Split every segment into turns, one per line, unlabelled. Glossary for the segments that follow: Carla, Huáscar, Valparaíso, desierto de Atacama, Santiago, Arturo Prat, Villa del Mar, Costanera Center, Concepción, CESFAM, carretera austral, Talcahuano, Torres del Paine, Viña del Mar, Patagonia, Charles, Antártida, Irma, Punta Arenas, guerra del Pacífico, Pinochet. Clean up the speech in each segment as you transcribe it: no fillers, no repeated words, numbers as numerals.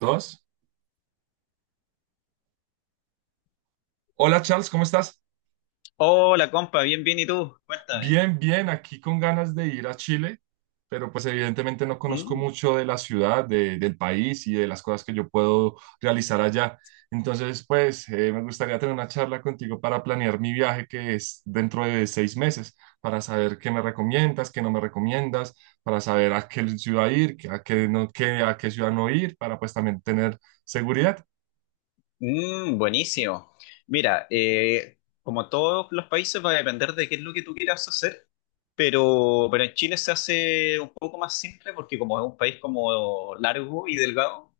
Dos. Hola Charles, ¿cómo estás?
Hola, compa, bien, bien, ¿y tú? Cuéntame.
Bien, bien, aquí con ganas de ir a Chile, pero pues evidentemente no conozco
Mm,
mucho de la ciudad, del país y de las cosas que yo puedo realizar allá. Entonces, pues me gustaría tener una charla contigo para planear mi viaje que es dentro de 6 meses, para saber qué me recomiendas, qué no me recomiendas, para saber a qué ciudad ir, a qué ciudad no ir, para pues también tener seguridad.
mm, buenísimo. Mira, como todos los países va a depender de qué es lo que tú quieras hacer, pero en Chile se hace un poco más simple porque como es un país como largo y delgado,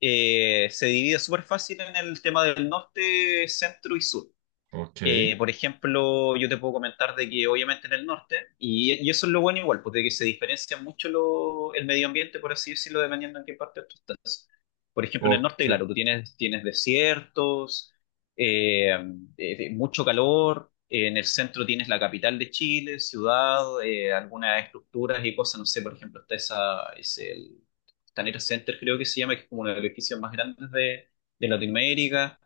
se divide súper fácil en el tema del norte, centro y sur.
Ok,
Por ejemplo, yo te puedo comentar de que obviamente en el norte, y eso es lo bueno igual, porque que se diferencia mucho el medio ambiente, por así decirlo, dependiendo en qué parte tú estás. Por ejemplo, en el norte,
ok,
claro, tú tienes desiertos, eh, mucho calor, en el centro tienes la capital de Chile, ciudad, algunas estructuras y cosas, no sé, por ejemplo, está esa, es el Costanera Center, creo que se llama, que es como uno de los edificios más grandes de Latinoamérica.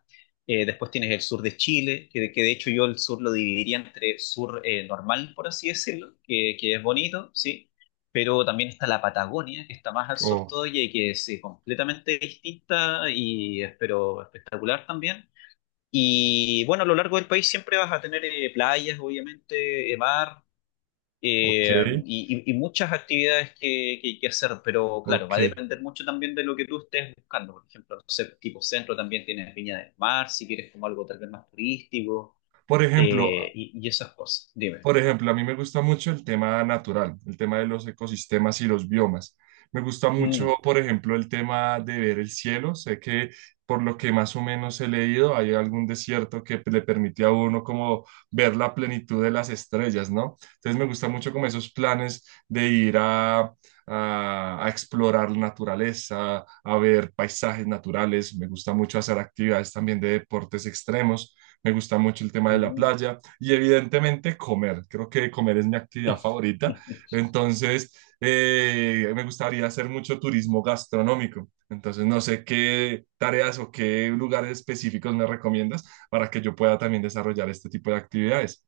Después tienes el sur de Chile, que de hecho yo el sur lo dividiría entre sur normal, por así decirlo, que es bonito, sí, pero también está la Patagonia, que está más al sur
oh,
todavía y que es completamente distinta y es, pero espectacular también. Y bueno, a lo largo del país siempre vas a tener playas, obviamente, mar,
ok,
eh, y muchas actividades que hacer, pero claro,
ok.
va a depender mucho también de lo que tú estés buscando. Por ejemplo, no sé, tipo centro también tienes Viña del Mar, si quieres como algo tal vez más turístico,
Por ejemplo,
y esas cosas. Dime.
por ejemplo, a mí me gusta mucho el tema natural, el tema de los ecosistemas y los biomas. Me gusta mucho,
Mm,
por ejemplo, el tema de ver el cielo. Sé que por lo que más o menos he leído, hay algún desierto que le permite a uno como ver la plenitud de las estrellas, ¿no? Entonces me gusta mucho como esos planes de ir a explorar la naturaleza, a ver paisajes naturales. Me gusta mucho hacer actividades también de deportes extremos. Me gusta mucho el tema de la
mm.
playa y evidentemente comer. Creo que comer es mi actividad favorita. Entonces, me gustaría hacer mucho turismo gastronómico. Entonces, no sé qué tareas o qué lugares específicos me recomiendas para que yo pueda también desarrollar este tipo de actividades.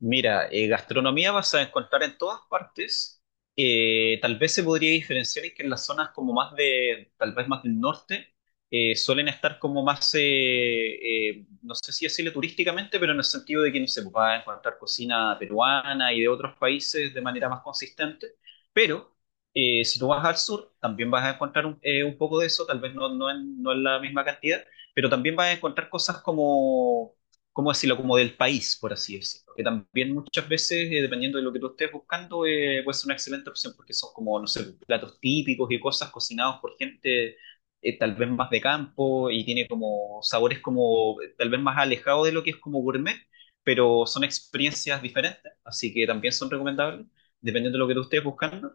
Mira, gastronomía vas a encontrar en todas partes. Tal vez se podría diferenciar en que en las zonas como más de, tal vez más del norte, suelen estar como más, no sé si decirle turísticamente, pero en el sentido de que no se sé, va a encontrar cocina peruana y de otros países de manera más consistente. Pero si tú vas al sur, también vas a encontrar un poco de eso, tal vez no en la misma cantidad, pero también vas a encontrar cosas como ¿cómo decirlo? Como del país, por así decirlo. Que también muchas veces, dependiendo de lo que tú estés buscando, puede ser una excelente opción porque son como, no sé, platos típicos y cosas cocinados por gente tal vez más de campo y tiene como sabores como tal vez más alejados de lo que es como gourmet, pero son experiencias diferentes, así que también son recomendables, dependiendo de lo que tú estés buscando.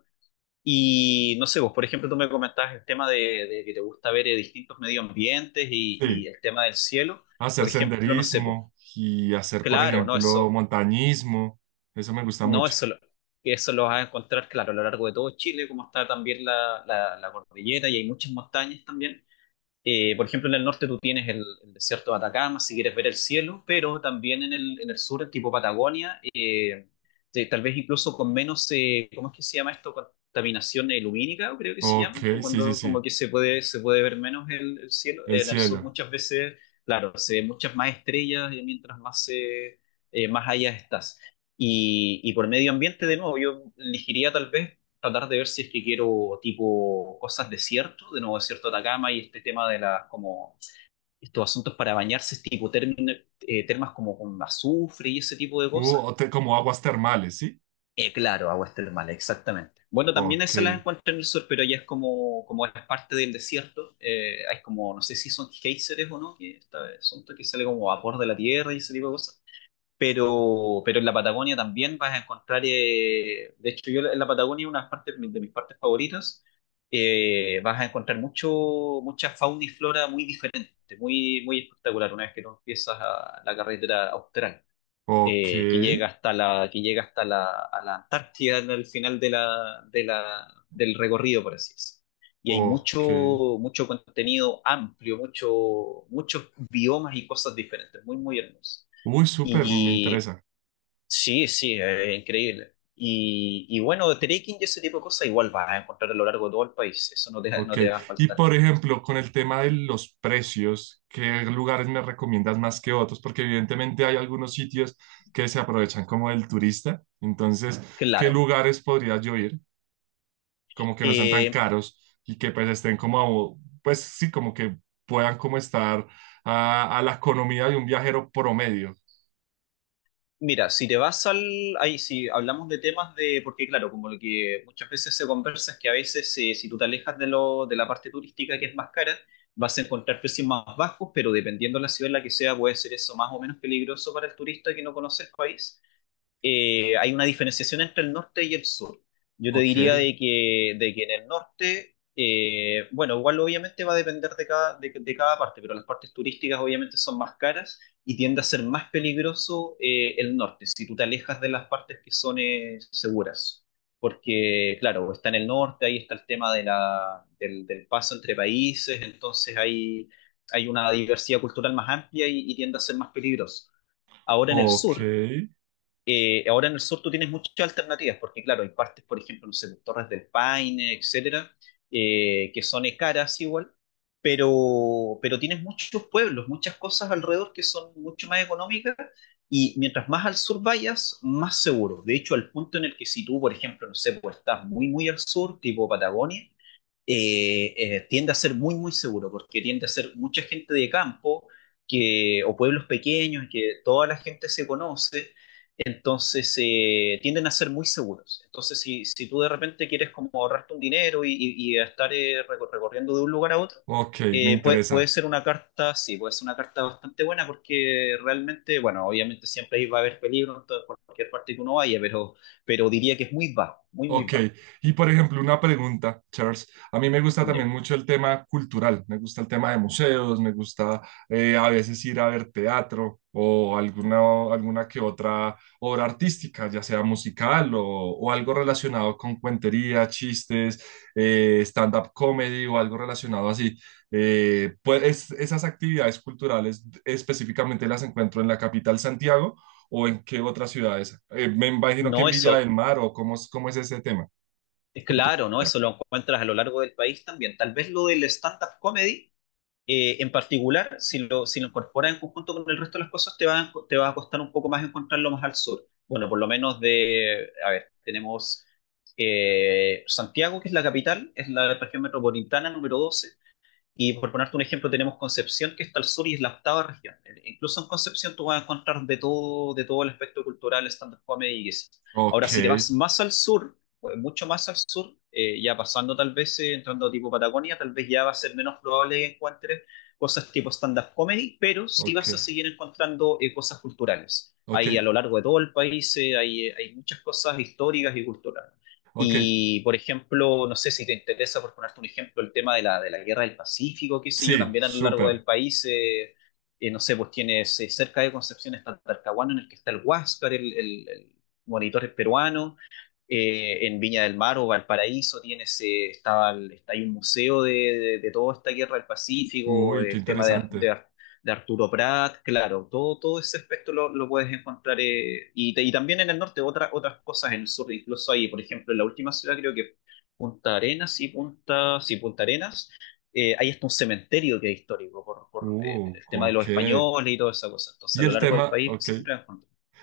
Y no sé, vos, por ejemplo, tú me comentabas el tema de que te gusta ver distintos medio ambientes y
Sí,
el tema del cielo.
hacer
Por ejemplo, no sé, pues,
senderismo y hacer, por
claro, no,
ejemplo,
eso,
montañismo. Eso me gusta
no,
mucho.
eso lo vas a encontrar, claro, a lo largo de todo Chile, como está también la cordillera y hay muchas montañas también. Por ejemplo, en el norte tú tienes el desierto de Atacama, si quieres ver el cielo, pero también en el sur, el tipo Patagonia, tal vez incluso con menos, ¿cómo es que se llama esto? Contaminación lumínica, creo que se
Ok,
llama, que
sí, sí,
cuando como
sí.
que se puede ver menos el cielo.
El
En el sur
cielo.
muchas veces, claro, se ven muchas más estrellas y mientras más, más allá estás. Y por medio ambiente, de nuevo, yo elegiría tal vez tratar de ver si es que quiero tipo cosas desierto, de nuevo desierto de Atacama y este tema de las como estos asuntos para bañarse, tipo termas como con azufre y ese tipo de
Uh,
cosas.
o te- como aguas termales, ¿sí?
Claro, aguas termales, exactamente. Bueno, también
Ok,
esas las encuentro en el sur, pero ya es como, como es parte del desierto. Hay como, no sé si son geysers o no, que esta vez son que sale como vapor de la tierra y ese tipo de cosas. Pero en la Patagonia también vas a encontrar, de hecho yo en la Patagonia una parte de mis partes favoritas, vas a encontrar mucha fauna y flora muy diferente, muy, muy espectacular una vez que tú empiezas a la carretera austral,
ok,
que llega hasta la, que llega hasta la, a la Antártida al final del recorrido, por así decirlo. Y hay mucho,
ok.
mucho contenido amplio, muchos biomas y cosas diferentes, muy, muy hermoso.
Uy, súper, me
Y
interesa.
Sí, sí, es increíble. Y bueno, de trekking y ese tipo de cosas igual vas a encontrar a lo largo de todo el país, eso no te, no
Ok.
te va a
Y
faltar.
por ejemplo, con el tema de los precios, ¿qué lugares me recomiendas más que otros? Porque evidentemente hay algunos sitios que se aprovechan como del turista. Entonces, ¿qué
Claro.
lugares podría yo ir? Como que no sean tan
Eh,
caros y que pues estén como, pues sí, como que puedan como estar a la economía de un viajero promedio.
Mira, si te vas al... Ahí si hablamos de temas de... Porque claro, como lo que muchas veces se conversa es que a veces si tú te alejas de la parte turística que es más cara, vas a encontrar precios más bajos, pero dependiendo de la ciudad en la que sea, puede ser eso más o menos peligroso para el turista que no conoce el país. Hay una diferenciación entre el norte y el sur. Yo te
Ok,
diría de que en el norte, bueno, igual obviamente va a depender de cada parte, pero las partes turísticas obviamente son más caras y tiende a ser más peligroso el norte, si tú te alejas de las partes que son seguras. Porque, claro, está en el norte, ahí está el tema de del paso entre países, entonces hay una diversidad cultural más amplia y tiende a ser más peligroso. Ahora en el
ok,
sur, ahora en el sur tú tienes muchas alternativas, porque claro, hay partes, por ejemplo, no sé, pues, Torres del Paine, etcétera, que son caras igual, pero tienes muchos pueblos, muchas cosas alrededor que son mucho más económicas y mientras más al sur vayas, más seguro. De hecho, al punto en el que si tú, por ejemplo, no sé, pues estás muy, muy al sur, tipo Patagonia, tiende a ser muy, muy seguro, porque tiende a ser mucha gente de campo que, o pueblos pequeños que toda la gente se conoce, entonces tienden a ser muy seguros. Entonces, si, si tú de repente quieres como ahorrarte un dinero y estar recorriendo de un lugar a otro,
ok, me
eh, puede
interesa.
ser una carta, sí, puede ser una carta bastante buena porque realmente, bueno, obviamente siempre ahí va a haber peligro en todo, por cualquier parte que uno vaya, pero diría que es muy bajo, muy, muy
Ok,
bajo.
y por ejemplo, una pregunta, Charles. A mí me gusta
Ya.
también mucho el tema cultural, me gusta el tema de museos, me gusta a veces ir a ver teatro o alguna, alguna que otra obra artística, ya sea musical o algo relacionado con cuentería, chistes, stand-up comedy o algo relacionado así. Pues esas actividades culturales específicamente las encuentro en la capital Santiago o ¿en qué otras ciudades? Me imagino que
No,
en Villa del
eso
Mar o cómo, cómo es ese tema
es
cultural
claro, ¿no?
allá.
Eso lo encuentras a lo largo del país también. Tal vez lo del stand-up comedy en particular, si lo, si lo incorporas en conjunto con el resto de las cosas, te va, te va a costar un poco más encontrarlo más al sur. Bueno, por lo menos de, a ver, tenemos Santiago, que es la capital, es la región metropolitana número 12. Y por ponerte un ejemplo, tenemos Concepción, que está al sur y es la octava región. Incluso en Concepción tú vas a encontrar de todo el aspecto cultural, stand-up comedy y eso.
Ok,
Ahora, si te vas más al sur, pues, mucho más al sur, ya pasando tal vez, entrando tipo Patagonia, tal vez ya va a ser menos probable que encuentres cosas tipo stand-up comedy, pero sí
ok,
vas a seguir encontrando cosas culturales.
ok,
Hay a lo largo de todo el país, hay, hay muchas cosas históricas y culturales.
ok.
Y, por ejemplo, no sé si te interesa, por ponerte un ejemplo, el tema de la guerra del Pacífico, qué sé yo,
Sí,
también a lo largo
súper.
del país, no sé, pues tienes cerca de Concepción está Talcahuano, en el que está el Huáscar, el, el monitor peruano, en Viña del Mar o Valparaíso tienes, estaba, está ahí un museo de, de toda esta guerra del Pacífico,
Uy, qué
el tema de,
interesante.
De Arturo Prat, claro, todo, todo ese aspecto lo puedes encontrar y, y también en el norte otras cosas en el sur, incluso ahí, por ejemplo, en la última ciudad creo que Punta Arenas y Punta, sí, Punta Arenas, hay hasta un cementerio que es histórico por, el tema de los
Ok.
españoles y toda esa cosa. Entonces, a
Y
lo
el
largo del
tema,
país
ok.
siempre vas.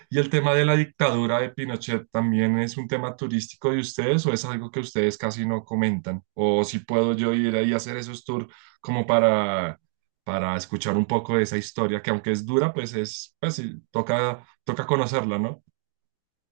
¿Y el tema de la dictadura de Pinochet también es un tema turístico de ustedes o es algo que ustedes casi no comentan? O si puedo yo ir ahí a hacer esos tours como para escuchar un poco de esa historia, que aunque es dura, pues es, pues sí, toca, toca conocerla, ¿no?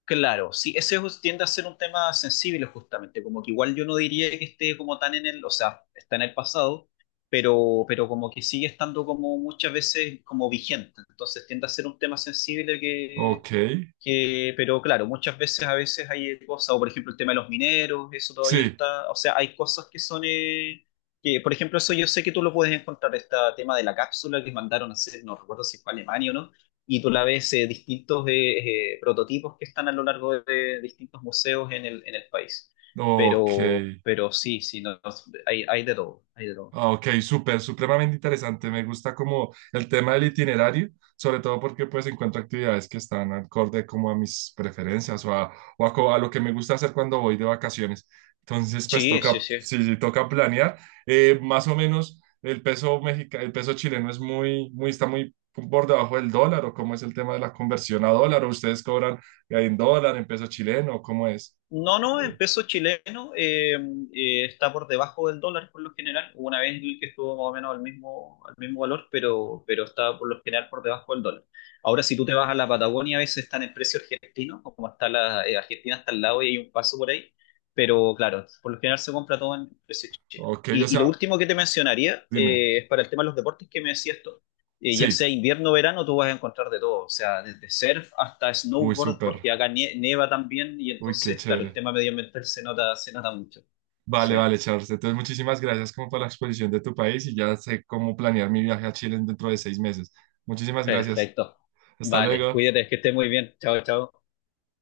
Claro, sí, tiende a ser un tema sensible justamente, como que igual yo no diría que esté como tan en el, o sea, está en el pasado, pero como que sigue estando como muchas veces como vigente, entonces tiende a ser un tema sensible
Ok,
pero claro, muchas veces a veces hay cosas, o por ejemplo el tema de los mineros, eso todavía
sí,
está, o sea, hay cosas que son, que por ejemplo eso yo sé que tú lo puedes encontrar, este tema de la cápsula que mandaron a hacer, no recuerdo si fue a Alemania o no, y tú la ves distintos prototipos que están a lo largo de distintos museos en el país.
ok,
Pero sí, sí, no, no, hay de todo, hay de todo.
ah, ok, súper, supremamente interesante. Me gusta como el tema del itinerario, sobre todo porque pues encuentro actividades que están acorde como a mis preferencias a lo que me gusta hacer cuando voy de vacaciones. Entonces, pues
Sí, sí,
toca,
sí.
sí, sí, toca planear. Más o menos el peso chileno es muy, muy, está muy por debajo del dólar o ¿cómo es el tema de la conversión a dólar o ustedes cobran en dólar, en peso chileno, cómo es?
No, no, en
Eh,
peso chileno está por debajo del dólar por lo general. Hubo una vez que estuvo más o menos al mismo valor, pero, está por lo general por debajo del dólar. Ahora, si tú te vas a la Patagonia, a veces están en precio argentino, como está la Argentina, está al lado y hay un paso por ahí. Pero claro, por lo general se compra todo en precio chileno.
ok, o
Y lo
sea,
último que te mencionaría
dime.
es para el tema de los deportes que me decías tú ya
Sí,
sea invierno o verano, tú vas a encontrar de todo, o sea, desde surf hasta
uy,
snowboard,
súper,
porque acá nieva también y
uy, qué
entonces, claro, el
chévere.
tema medioambiental se nota mucho.
Vale,
Sí,
vale, Charles. Entonces, muchísimas gracias como por la exposición de tu país y ya sé cómo planear mi viaje a Chile dentro de 6 meses. Muchísimas gracias.
perfecto.
Hasta
Vale,
luego.
cuídate, que estés muy bien. Chao, chao.